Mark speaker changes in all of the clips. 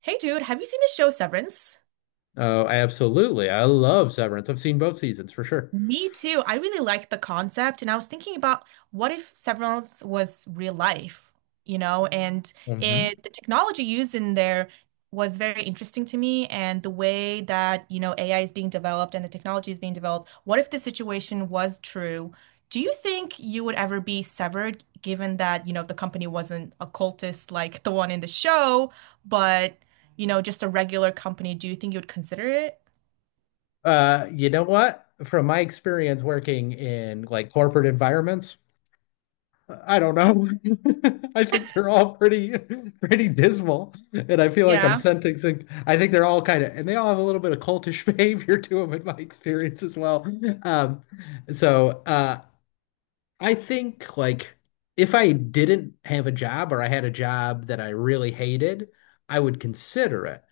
Speaker 1: Hey dude, have you seen the show Severance?
Speaker 2: Oh, absolutely. I love Severance. I've seen both seasons for sure.
Speaker 1: Me too. I really like the concept, and I was thinking about what if Severance was real life, and
Speaker 2: hmm
Speaker 1: it the technology used in there was very interesting to me, and the way that, AI is being developed and the technology is being developed. What if this situation was true? Do you think you would ever be severed, given that, the company wasn't a cultist like the one in the show, but, just a regular company? Do you think you would consider it?
Speaker 2: You know what? From my experience working in like corporate environments, I don't know. I think they're all pretty pretty dismal. And I feel like I'm sensing some- I think they're all kind of and they all have a little bit of cultish behavior to them in my experience as well. Um, so I think like if I didn't have a job or I had a job that I really hated, I would consider it.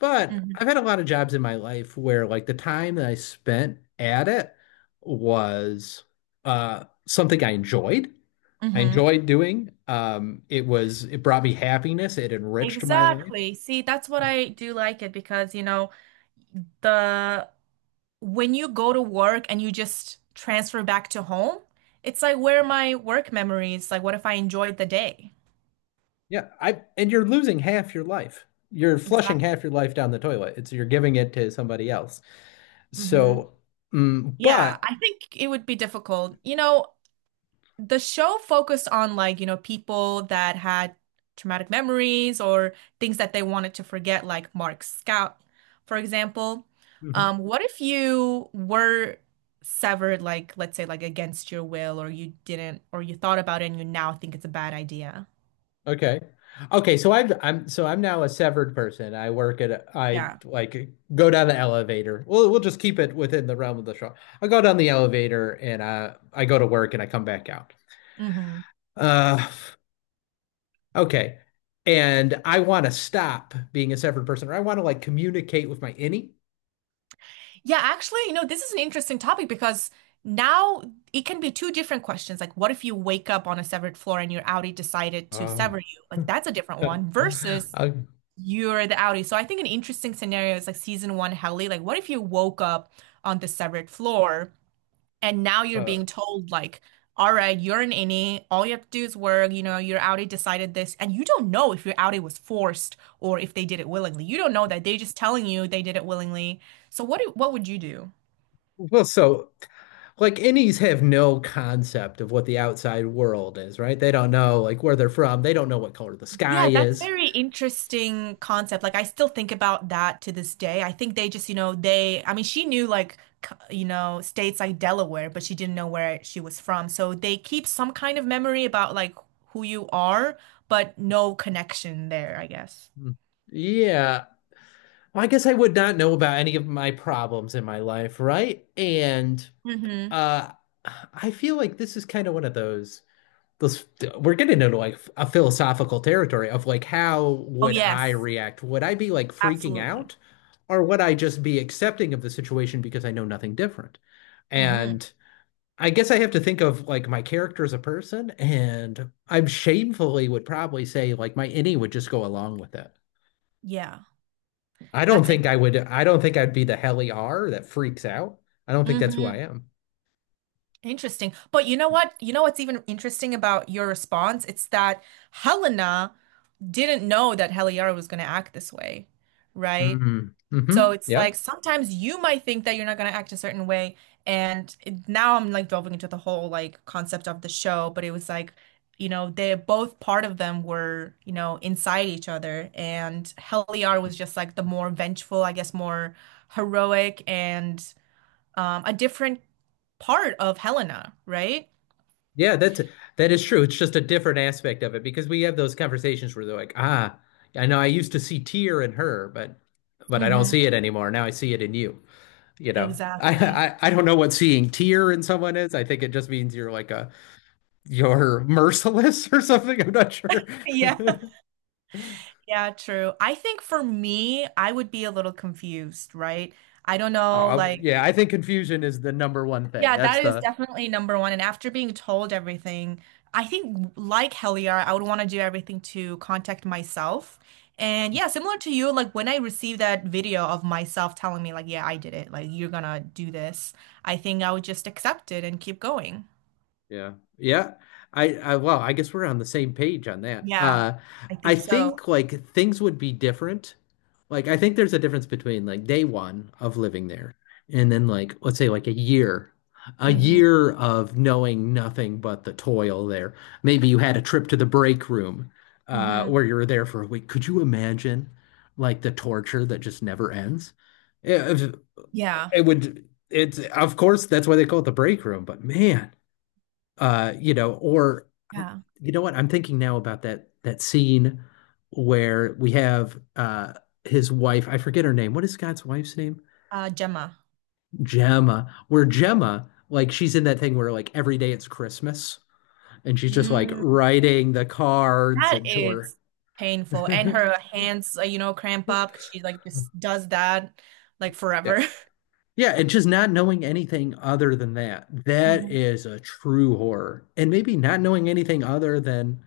Speaker 2: But
Speaker 1: Mhm.
Speaker 2: I've had a lot of jobs in my life where like the time that I spent at it was something I enjoyed. I
Speaker 1: Mhm.
Speaker 2: enjoyed doing. It was it brought me happiness, it enriched my life.
Speaker 1: Exactly. See, that's what I do like it because, the when you go to work and you just transfer back to home, it's like where are my work memories? Like what if I enjoyed the day?
Speaker 2: Yeah, I and you're losing half your life. You're flushing
Speaker 1: Exactly.
Speaker 2: half your life down the toilet. It's you're giving it to somebody else.
Speaker 1: hmm
Speaker 2: So, mm,
Speaker 1: Yeah,
Speaker 2: but
Speaker 1: I think it would be difficult. The show focused on like, people that had traumatic memories or things that they wanted to forget, like Mark Scout, for example.
Speaker 2: mhm.
Speaker 1: What if you were severed, like, let's say, like against your will, or you didn't, or you thought about it and you now think it's a bad idea?
Speaker 2: Okay, okay. So I'm so I'm now a severed person. I work at a, I
Speaker 1: Yeah.
Speaker 2: like go down the elevator. Well, we'll just keep it within the realm of the show. I go down the elevator and I go to work and I come back out.
Speaker 1: hmm
Speaker 2: Uh, okay. And I want to stop being a severed person, or I want to like communicate with my innie.
Speaker 1: Yeah, actually, this is an interesting topic because now it can be two different questions. Like, what if you wake up on a severed floor and your Audi decided to sever
Speaker 2: Oh.
Speaker 1: you? Like, that's a different one versus
Speaker 2: Uh,
Speaker 1: you're the outie. So I think an interesting scenario is like season one Helly. Like, what if you woke up on the severed floor and now you're
Speaker 2: Uh,
Speaker 1: being told, like, all right, you're an innie. All you have to do is work. You know, your outie decided this, and you don't know if your outie was forced or if they did it willingly. You don't know that. They're just telling you they did it willingly. So what would you do?
Speaker 2: well, so like innies have no concept of what the outside world is, right? They don't know like where they're from. They don't know what color the sky
Speaker 1: Yeah, that's
Speaker 2: is.
Speaker 1: very interesting concept. Like I still think about that to this day. I think they just, they I mean she knew like c- states like Delaware, but she didn't know where she was from. So they keep some kind of memory about like who you are, but no connection there, I guess.
Speaker 2: Hmm. Yeah. Well, I guess I would not know about any of my problems in my life, right? And
Speaker 1: Mm-hmm.
Speaker 2: uh I feel like this is kind of one of those those we're getting into like a philosophical territory of like how
Speaker 1: Oh
Speaker 2: would I
Speaker 1: yes,
Speaker 2: react? Would I be like freaking
Speaker 1: absolutely.
Speaker 2: out or would I just be accepting of the situation because I know nothing different?
Speaker 1: Mm-hmm.
Speaker 2: And I guess I have to think of like my character as a person, and I'm shamefully would probably say like my innie would just go along with it.
Speaker 1: Yeah.
Speaker 2: I don't
Speaker 1: That's it.
Speaker 2: think I would. I don't think I'd be the Helly R that freaks out. I don't think that's who
Speaker 1: Mm-hmm.
Speaker 2: I am.
Speaker 1: Interesting. But you know what? You know what's even interesting about your response? It's that Helena didn't know that Heliara was going to act this way, right?
Speaker 2: Mm-hmm. Mm-hmm.
Speaker 1: So it's
Speaker 2: Yeah.
Speaker 1: like sometimes you might think that you're not going to act a certain way. And it- now I'm like delving into the whole like concept of the show, but it was like, they both part of them were, inside each other. And Heliara was just like the more vengeful, I guess, more heroic and a different part of Helena, right?
Speaker 2: Yeah, that's that is true. It's just a different aspect of it because we have those conversations where they're like, ah, I know I used to see tear in her, but I don't
Speaker 1: hmm
Speaker 2: see it anymore. Now I see it in you. You know,
Speaker 1: Exactly.
Speaker 2: I don't know what seeing tear in someone is. I think it just means you're like a you're merciless or something. I'm not sure.
Speaker 1: Yeah. Yeah, true. I think for me, I would be a little confused, right? I don't know,
Speaker 2: Oh,
Speaker 1: like,
Speaker 2: yeah, I think confusion is the number one thing.
Speaker 1: yeah,
Speaker 2: That's
Speaker 1: that is
Speaker 2: the
Speaker 1: definitely number one. And after being told everything, I think like Heliar, I would want to do everything to contact myself. And yeah, similar to you, like when I received that video of myself telling me, like, yeah, I did it, like, you're gonna do this, I think I would just accept it and keep going.
Speaker 2: Yeah. Yeah. I well, I guess we're on the same page on that.
Speaker 1: Yeah, I
Speaker 2: I
Speaker 1: think so.
Speaker 2: think like things would be different. Like I think there's a difference between like day one of living there and then like let's say like a year. A
Speaker 1: Mm-hmm.
Speaker 2: year of knowing nothing but the toil there. Maybe you had a trip to the break room
Speaker 1: Mm-hmm.
Speaker 2: where you were there for a week. Could you imagine like the torture that just never ends? It,
Speaker 1: Yeah.
Speaker 2: it's of course that's why they call it the break room, but man, you know, or
Speaker 1: Yeah.
Speaker 2: you know what? I'm thinking now about that scene where we have his wife, I forget her name. What is Scott's wife's name?
Speaker 1: Gemma.
Speaker 2: Gemma. Where Gemma, like she's in that thing where like every day it's Christmas and she's just like
Speaker 1: Mm.
Speaker 2: writing the cards
Speaker 1: That
Speaker 2: into her.
Speaker 1: is painful. And her hands, cramp up because she like just does that like
Speaker 2: Yeah.
Speaker 1: forever.
Speaker 2: Yeah, and just not knowing anything other than that. That
Speaker 1: hmm
Speaker 2: is a true horror. And maybe not knowing anything other than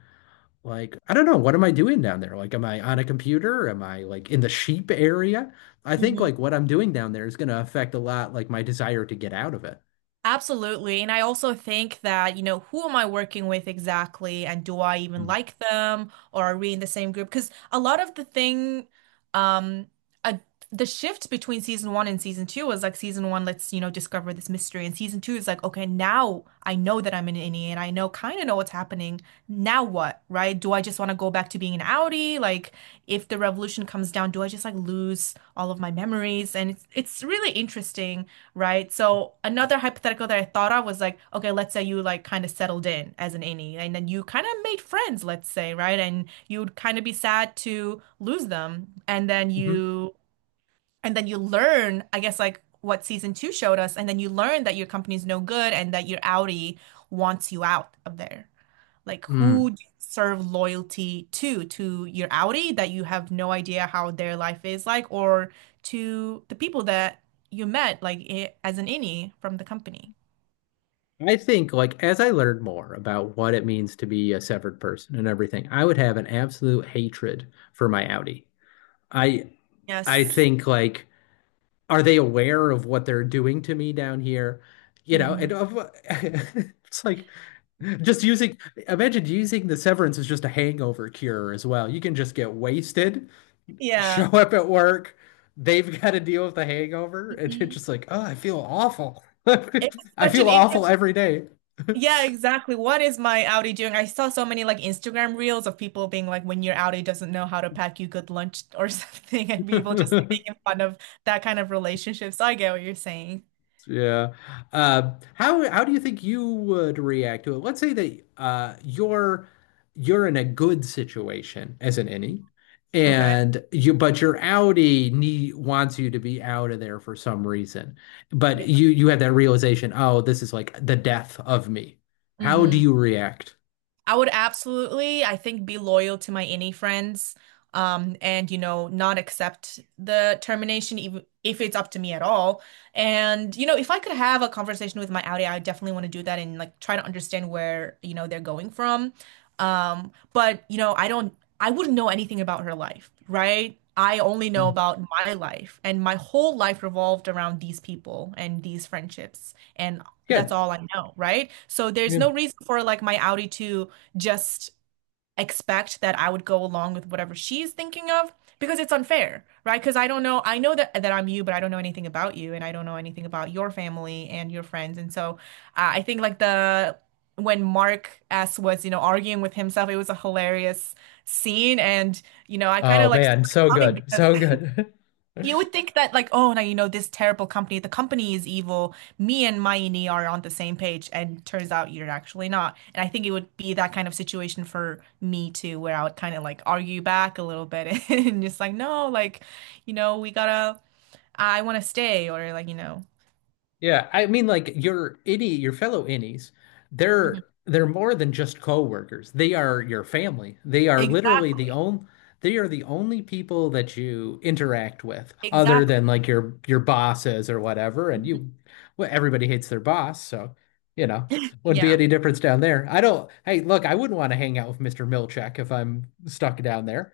Speaker 2: like, I don't know, what am I doing down there? Like, am I on a computer? Am I like in the sheep area? I think
Speaker 1: hmm
Speaker 2: like what I'm doing down there is going to affect a lot like my desire to get out of it.
Speaker 1: Absolutely. And I also think that, who am I working with exactly? And do I even like them? Or are we in the same group? Because a lot of the thing, um, a, the shift between season one and season two was like season one, let's, discover this mystery. And season two is like, okay, now I know that I'm an innie and I know kind of know what's happening. Now what, right? Do I just want to go back to being an Audi? Like, if the revolution comes down, do I just like lose all of my memories? And it's really interesting. Right. So another hypothetical that I thought of was like, okay, let's say you like kind of settled in as an innie and then you kind of made friends, let's say, right? And you would kind of be sad to lose them.
Speaker 2: Mm-hmm.
Speaker 1: And then you learn, I guess like what season two showed us, and then you learn that your company's no good and that your Audi wants you out of there. Like
Speaker 2: Mm.
Speaker 1: who do you serve loyalty to your Audi that you have no idea how their life is like, or to the people that you met like I as an innie from the company.
Speaker 2: I think like as I learned more about what it means to be a severed person and everything, I would have an absolute hatred for my Audi. I I
Speaker 1: Yes.
Speaker 2: think like are they aware of what they're doing to me down here? You know,
Speaker 1: hmm
Speaker 2: and of, it's like just using, imagine using the severance as just a hangover cure as well. You can just get wasted, show
Speaker 1: Yeah.
Speaker 2: up at work, they've got to deal with the hangover, and you're
Speaker 1: hmm
Speaker 2: just like, oh, I feel awful.
Speaker 1: It's
Speaker 2: I
Speaker 1: such
Speaker 2: feel
Speaker 1: an
Speaker 2: awful
Speaker 1: interest.
Speaker 2: every day.
Speaker 1: Yeah, exactly. What is my Audi doing? I saw so many like Instagram reels of people being like, when your Audi doesn't know how to pack you good lunch or something, and people just like making fun of that kind of relationship. So I get what you're saying.
Speaker 2: Yeah. How do you think you would react to it? Let's say that you're in a good situation as an innie,
Speaker 1: Okay.
Speaker 2: and your Audi need, wants you to be out of there for some reason. But
Speaker 1: Yeah.
Speaker 2: you have that realization, oh, this is like the death of me. How do
Speaker 1: Mhm.
Speaker 2: you react?
Speaker 1: I would absolutely, I think, be loyal to my any friends, and you know, not accept the termination even if it's up to me at all. And you know, if I could have a conversation with my Audi, I definitely want to do that and like try to understand where, they're going from. But I wouldn't know anything about her life, right? I only know
Speaker 2: Mm.
Speaker 1: about my life, and my whole life revolved around these people and these friendships, and that's
Speaker 2: Good.
Speaker 1: all I know, right? So there's
Speaker 2: Yeah.
Speaker 1: no reason for like my Audi to just expect that I would go along with whatever she's thinking of because it's unfair, right? Because I don't know, I know that I'm you, but I don't know anything about you and I don't know anything about your family and your friends. And so I think like the when Mark S was, arguing with himself, it was a hilarious scene and you know, I kind
Speaker 2: Oh
Speaker 1: of like saw
Speaker 2: man,
Speaker 1: it
Speaker 2: so
Speaker 1: coming
Speaker 2: good,
Speaker 1: because
Speaker 2: so good.
Speaker 1: you would think that, like, oh, now you know this terrible company, the company is evil. Me and Mayini are on the same page, and turns out you're actually not. And I think it would be that kind of situation for me too, where I would kind of like argue back a little bit and just like, no, like, you know, I want to stay, or like, you know,
Speaker 2: Yeah, I mean, like your innie, your fellow innies, they're
Speaker 1: Mhm.
Speaker 2: they're more than just coworkers. They are your family. They are literally the
Speaker 1: Exactly,
Speaker 2: only they are the only people that you interact with, other
Speaker 1: exactly.
Speaker 2: than like your bosses or whatever. And
Speaker 1: Mhm.
Speaker 2: you, well, everybody hates their boss, so you know, wouldn't be
Speaker 1: Yeah.
Speaker 2: any difference down there. I don't. Hey, look, I wouldn't want to hang out with Mr. Milchek if I'm stuck down there.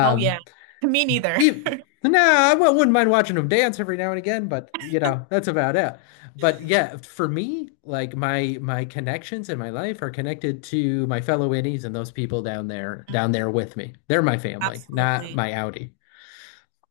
Speaker 1: Oh, yeah. Me neither.
Speaker 2: even, nah, I wouldn't mind watching them dance every now and again, but you know, that's about it. But yeah, for me, like my connections in my life are connected to my fellow innies and those people down there with me. They're my family, not
Speaker 1: Absolutely.
Speaker 2: my Audi.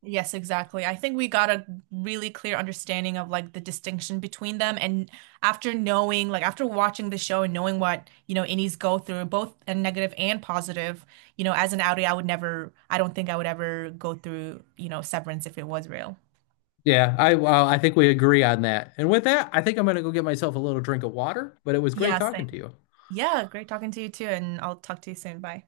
Speaker 1: Yes, exactly. I think we got a really clear understanding of like the distinction between them. And after knowing, like after watching the show and knowing what, innies go through, both a negative and positive, as an Audi, I would never, I don't think I would ever go through, severance if it was real.
Speaker 2: Yeah, I well, I think we agree on that. And with that, I think I'm gonna go get myself a little drink of water, but it was great
Speaker 1: Yeah,
Speaker 2: talking to
Speaker 1: same.
Speaker 2: you.
Speaker 1: Yeah, great talking to you too. And I'll talk to you soon. Bye.